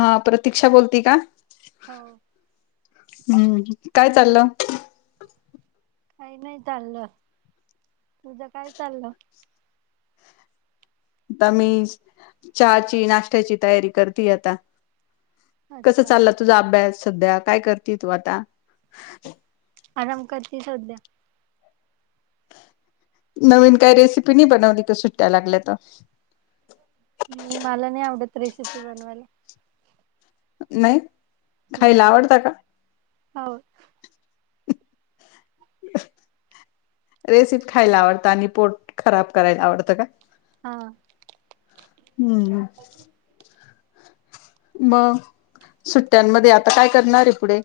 हा प्रतीक्षा बोलती का हो हम्म काय चाललं काही नाही चाललं तुझं काय चाललं आता मी च्याची नाश्त्याची तयारी करतीय आता कस अच्छा चाललं तुझा अभ्यास सध्या काय करती तू आता आराम करती सध्या नवीन काय रेसिपी नाइ बनवली क सुट्ट्या लागल्या तर म मला नाही आवडत रेसिपी बनवायला नाइ खायला आवडत का हाऊ रेसिप खायला आवडतं आणि पोट खराब करायला आवडतं का हा हम्म म सुट्ट्यांमध्ये आता काय करणारये पुडे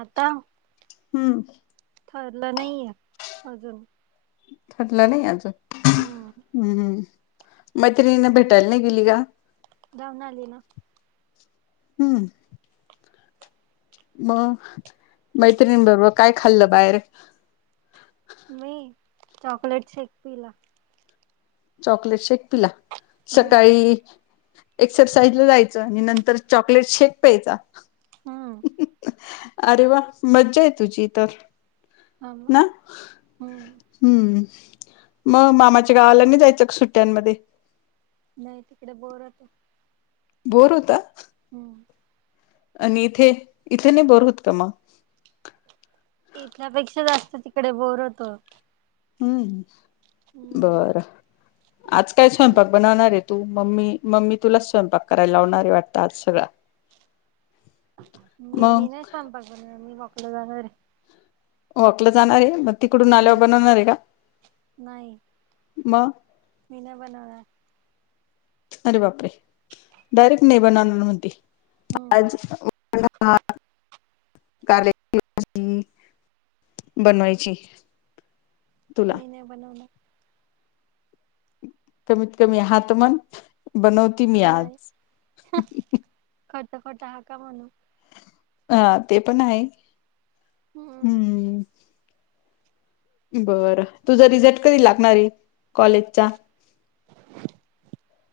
आता हम्म ठरलं नाइय अजून ठरलं नाइ अजून हम्म हम्म मैत्रिणीना भेटायला नाइ गेली का जाऊन आली ना हम्म मग मैत्रिणीन बरोबर काय खाल्लं बाहेर मी चॉकलेट शेक पिला चॉकलेट शेक पिला हम्म सकाळी एक्सरसाइज ला जायचं आणि नंतर चॉकलेट शेक प्यायचा हम्म अरे वा मज्जा आय तुझी तर होऊ ना हम्म हम्म मग मामाच्या गावाला नाइ जायचं सुट्ट्यांमध्ये नाइ तिकडे बोर होत बोर होता हम्म आणि इथे इथे नाही बोर होत का मग इथल्यापेक्षा जास्त तिकडे बोर होतो हम्म हम्म बरं आज काय स्वयंपाक बनवणार आहे तू मम्मी मम्मी तुलाच स्वयंपाक करायला लावणारे वाटतं आज सगळं [inaudible] मी मी नाही संपाक बनणार मी बकल जाणार वकलं जाणार आहे म हम नाही मग मी न बनवणार अरे बापरे डायरेक्ट ने बनणार होती हम्म आज का बनवायची तुला मी नाही बनवला कमीत कमी हात मण बनवत नाहीय खर्च खट हा का म्हणून ह ते पण आहे हम्म बरं तुझं रिझल्ट कधी लागणार आहे कॉलेजचा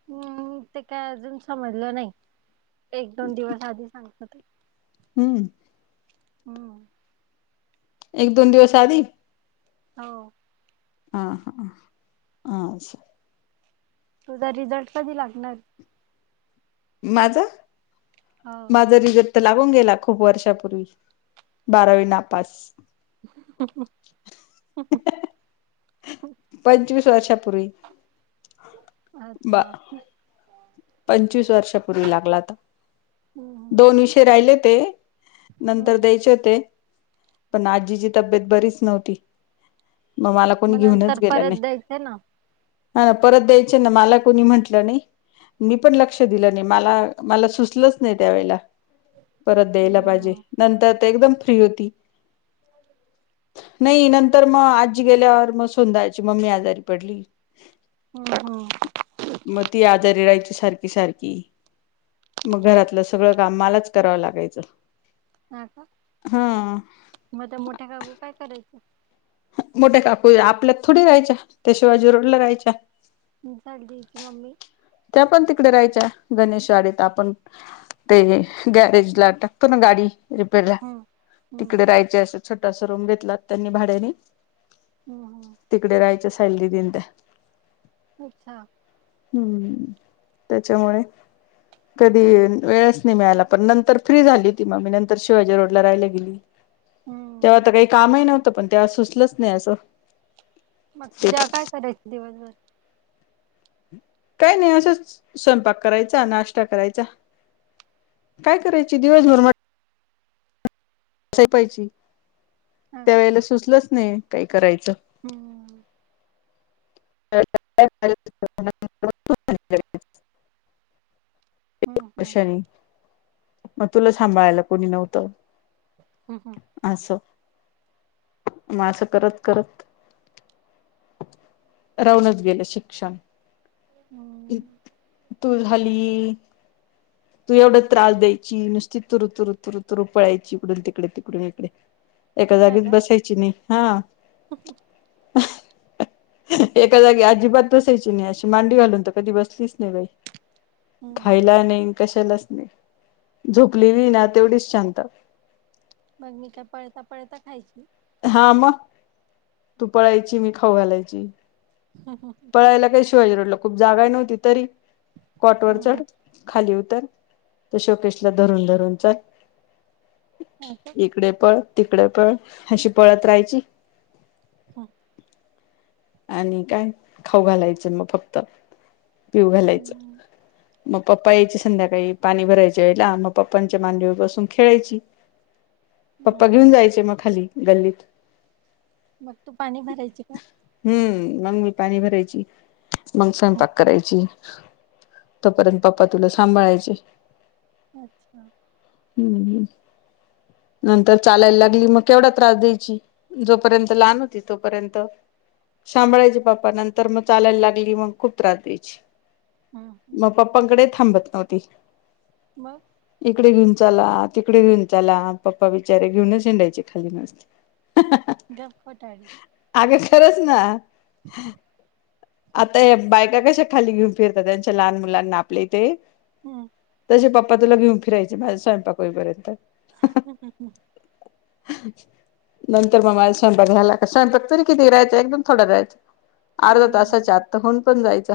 हम्म ते काय अजून समजलं नाइ एक दोन दिवस आधी सांगत ते हम्म हम्म एक दोन दिवस आधी हो ह हा अछ तुझा रिझल्ट कधी लागणार माझं हो आज रझट तर लागून गेला खूप वर्षापूर्वी बारावी नापास [inaudible] पंचवीस वर्षापूर्वी अच्छा बा पंचवीस वर्षापूर्वी लागलाता हम्म दोन विषय राहिले ते नंतर हम्म द्यायचे होते पण आजीची तब्येत बरीच नव्हती मग मला कोणी नंतर घेऊनच गेलं परत नाही द्यायचं ना ह ना परत द्यायचे ना मला कोुणी म्हंटलं नाही मी पण लक्ष दिलं नाही मला मला सुचलंच नाही त्यावेेळेला परत द्यायला पाहिजे हम्म नंतर ते एकदम फ्री होती नाही नंतर मग आजी गेल्यावर मग सोधाळची मम्मी आजारी पडली हम् हम् मग ती आजारी राहायची सारखी सारखी मग घरातलं सगळं काम मलाच करावं लागायचं ह का हा म त्या मोठ्या कागू काय करायचं मोठ्या काकू आपल्यात थोडी राहायच्या त्याशिवाय जी रडला राहायच्या सदीची मममी त्या पण तिकडे राहायच्या गणेशवाडीत आपण ते गॅरेज ला टक्तो ना गाडी रिपेरला हम्म हम्म तिकडे राहायचे असं छोटासा रूम घेतला त्यांनी भाड्यानी हम्म हम्म तिकडे राहायच्या सयलली दिन त्या अच्छा हम्म त्याच्यामुळे कधी वेळच नाही मिळाला पण नंतर फ्री झाली होती म मी नंतर शिवाजी रोडला राहायला गेली तेव्हा हम्म आता काही कामही नव्हतं पण तेव्हा सुचलंच नाही असं मग त ते जेव्हा काय करायचं दिवसभर काही नाही असं स्वयंपाक करायचा नाश्ता करायचा काय करायची दिवसभर पाहि हा त्या वेळेला सुचलंच नाही काही करायचं हो एक हम्म हम्म वर्षानी म तुला सांभाळायला कोणी नव्हतं हो हो असं मग असं करत करत राहूनच गेलं शिक्षण हम्म. तू झाली तू एवढ त्रास देई नुसती तुरु तुरु तुरु तुरु पळायची इकडून तिकडे तिकडून इकडे एका जागीेत बसायची हा हो हम एका जागी अजिबात बसायची नाही अशी मांडी घालून तर कधी बसलीच नाही बाई. हम्म खायला नाही कशालाच नाही झोपलेली ना तेवढीच शांत. मग मी काय पळता पळता खायची. हा मग तू पळायची मी खाऊ घालायची. हं हं. ला काही शिवाजी रोडला खूप जागा नव्हती तरी कॉटवर चढ खाली उतर त्या शोकेशला धरून, धरून चल हा का? एक इकडे पळ, तिकडे पळ अशी पळत राहायची. हा. आणि काय खाऊ घालायचं मग फक्त पिऊ घालायचं. हम्म. मग पप्पा यायचे संध्याकाळी पाणी भरायचे लांब मग पप्पांच्या मांडवी बसून खेळायची. पप्पा हम्म. घेऊन जायचे मग खाली गल्लीत. मग तू पाणी भरायचे का. हम्म मग मी पाणी भरायची मग हं. स्वयंपाक करायची. पर्यंत पप्पा तुला सांभाळायचे. अच्छा. हम्म ह् नंतर चालायला लागली मग केवढा त्रास द्यायची. जोपर्यंत लहान होती तोपर्यंत. सांभाळायच पाप्पा नंतर मग चालायला लागली मग खूप त्रास द्यायची. हा हम. मग पप्पांकडे थांबत नव्हती. मग. इकडे घेऊन. चला तिकडे घेऊन चला पप्पा बचारे घेऊनच हिंडायचे खाली मस्त हा हा हा. गप खोटारडी. आगं खरच ना. [inaudible] आता हेब बायका कशा खाली घेऊन फिरतात त्यांच्या लहान मुलांना आपल्या इथे. हम्म. तसे पप्पा तुला घेऊन फियचे माझ्या स्वयंपाक होईपर्यंत. हम् हम हम्. अ हं नंतर मग माझ स्वयंपाक झाला का स्वयंपाक तरी किती राहायचं एकदम थोडं राहायचा. अर्धा हम्म. तासाच्या आत्ता होऊन पण जायचा.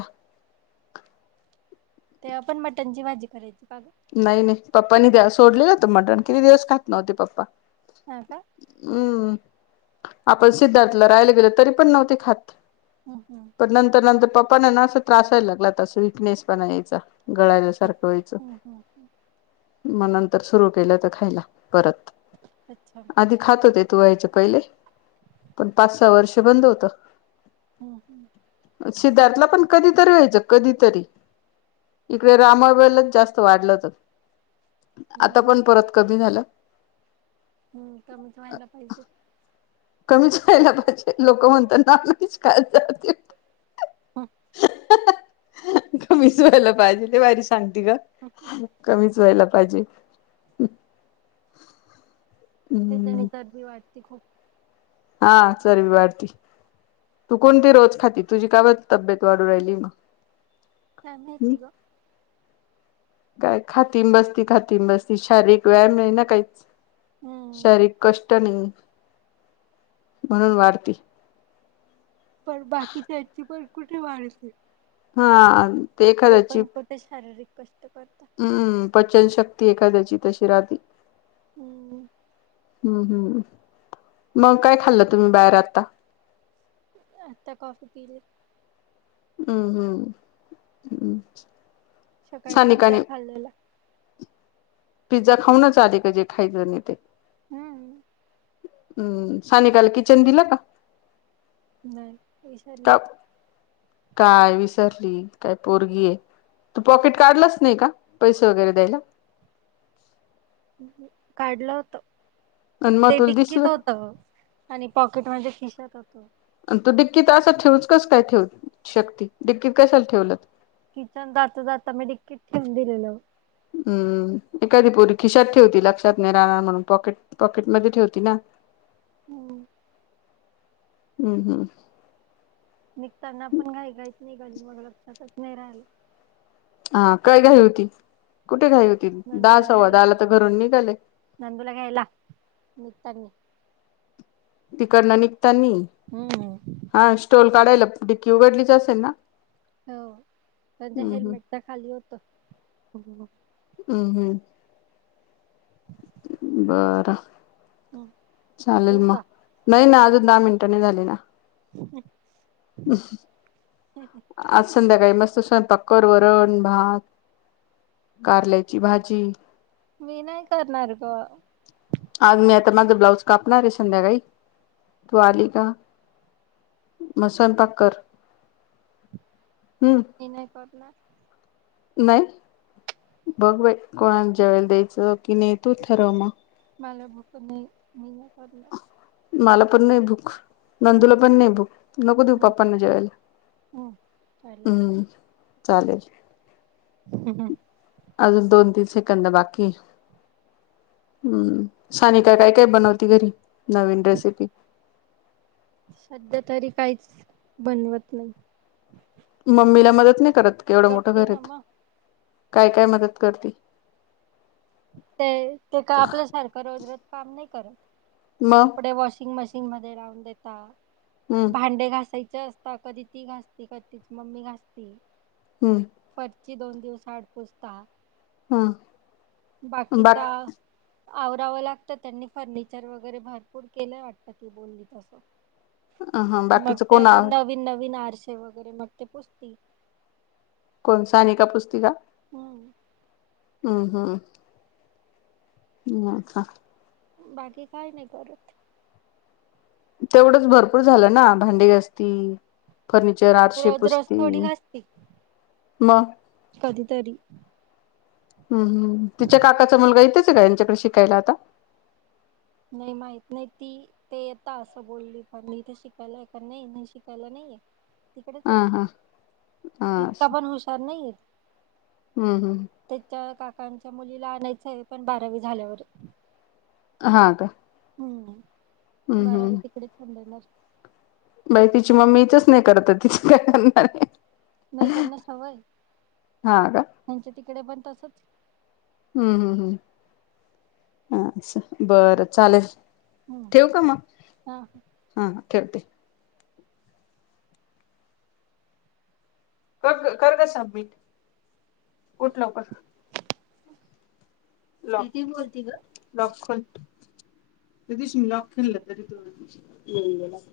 ते आपण मटनची भाजी करायची का ग नाही, नाही पप्पानी सोडलेलं होतं मटण किती दिवस खात नव्हती पप्पा हा का. हम्म आपण सिद्धार्थला राहिला गेलं तरी पण नव्हते खात. हं हं. पण नंतर, नंतर पप्पा ना असं त्रासायला लागला तसं विकनेस पण यायचा गळायलासारखं व्हायचं. हं हं. मग नंतर सुरू केलं तर खायला परत. अच्छा. आधी खात होतेे तू यायच्या पहिले पण पाच, सहा वर्ष बंद होतं. हम् हम्. सिद्धार्थला पण कधीतरी व्हायचं कधीतरी इकडे रामा वलाच जास्त वाढलंतच आता हम्म. पण परत कमी झालं. हम् कमीच व्हायला पाहिजे. कमीच ख्हायला पाहिजे लोक म्हणतात नाकीच कायच हं ज [unintelligible] कमीच व्हायला पाहिजे ते वा [unintelligible] री सांगते का हं. कमीच व्हायला पाहिजे. त्याच्यानी हम्म तरी वाटते खूप. हा सरी बाडती तू कोणती रोज खाती तुझी का तब्येत वाढू राहिली मग सम्या हम्म त गो काय खातीम बसती खातीम बसती शारीरिक व्यायाम नाही ना काहीच हम्म. शारीरिक कष्ट नाही म्हणून वाढते पण बाकीच्या याची पण कुठे वाढते हा ते पण कुठे शारीरिक कष्ट करतात हम्म पचनशक्ती एखाद्याची तशी रााती हम्म हम्म हम् मग काय खाल्लं तुम्ही बाहेर आता आचछा कॉफी पीले हम्म हम्म हम् सकाळी पिझ्झा खाल्लेला पिझ्झा खाऊनच आले का जे खायचं नाही ते हम्म हम्म सायकाल किचन दिलं का नाही वि का सारली काय विसरली काय पोरगी आहे तू पॉकेट काढलाच नाही का पैसे वगैरे द्यायला काढलं होत आणि मग ते तुला टिकत दिसलं होत अ आणि पॉकेटमध्ये किशर्त होतो तू िक्कीत असं ठेवूच कास काय ठेवू शक्ती िक्कीत कशाला ठेवल किचन जाता जाता मी डिककीट ठेवून दिलेल हम्म एखादी पोरी खिशात ठेवती लक्षात नाही राहणार म्हणून पॉकेट पॉकेटमध्येध्ये ठेवती ना [inaudible] हो हम्म हम्म निघताना पण घाई गाईच नाही गजून मग लक्षातच नाही राहिला हा काय घाई होती कुठे घाई होती दास हवा दाला तर घरून निघाले नंदूलागयला निघताी तिकडनं निघतानी हम्म. हा स्टॉोल काढायला टिक्की उघडलीच असेल ना हो त्यां हम्म हम्म हेल्मेट तर खाली होत हम् हम्म बरं हम्म चालेल ठेवू का? मग नाही ना अजून दहा मिनिटांनी झाली ना हम आज संध्याकाळी मस्त पकर वरण भात कारल्याची भाजी विनायकणारार ग आज मी आता माझ ब्लाउज कापणार आहे संध्याकाळी तू आली का मसनपाकर हम्म नाही नाही पत ना नाही बघ बाई कोणाच्या्या वेळेला द्यायचं कि नेतो ठरवा मग मला भक नाही मी करलं मला पण नाही भूक हो नंदूला पण नाही ब नको देऊ हो पप्पांना जेवायला हो चालेल हम्म चालेल हम हम अजून दोन तीन सेकंद बाकी हम्म सानिका काय काय बनवती घरी नवीन रेसिपी सध्या तरी काहीच बनवत नाही. मम्मीला मदत नाही करत एवढं मोठं करते ना घरेत मग काय काय मदत करते. ते ते का आपल्यासारखं रोज रज काम नाही करत मग कपडे वॉशिंग मशीन म रां देतात हम्म भांडे घासायचे अस. कधी ती घासती कधी तीच मम्मी घासती. हम्म. परची दोन दिवस आडपोसता हम. बाकी त आवरावं लागतं त्यांनी फर्निचर वगैरे भरपूर केलंय वाटतं ती बोलली तसं. हा मग बाकीचं ते कोण अजून नवीन नवीन आरसे वगैरे मग ते पुजतील कोणसानी का पुस्तिका हम. हम् हम. हचछ. बाकी काय नाही करत. तेवढंच भरपूर झालं ना भांडी गस्ती फर्निचर आठशे रोज रोज थोडी पुस्ती घासती मग कधीतरी हम् हम तिच्या काकाचा मुलगा येतेच का यांच्याकडे शिकायला आता नाही माहित नाही ती ते येतता असं बोलली पण मी इथे शिकायलाय पण नाही नाही शिकायला नाहीये. तिकडेच य हा हा हा इतका पण हुशार नाही येत. हम् हम. त्याच्या काकांच्या मुलीला आणायच हवे पण बारावी झाल्यावर हा. हम्म हम्म बारवी हम्म तिकडे ांणार बाई तिची मम्मीच नाही करत तिथ काय करणारे. नाही त्यांना स हवय हा का त्यांच्या तिकडे पण तसच हम्म हम्म हम् अ बरं चालेल. हम्म ठेव का मग हा हा ठेवते. कर कर का सबमिट कुठ लकर. [unintelligible] ली बोलती का लख रतीश मी लखेनलं तरी ये आहे.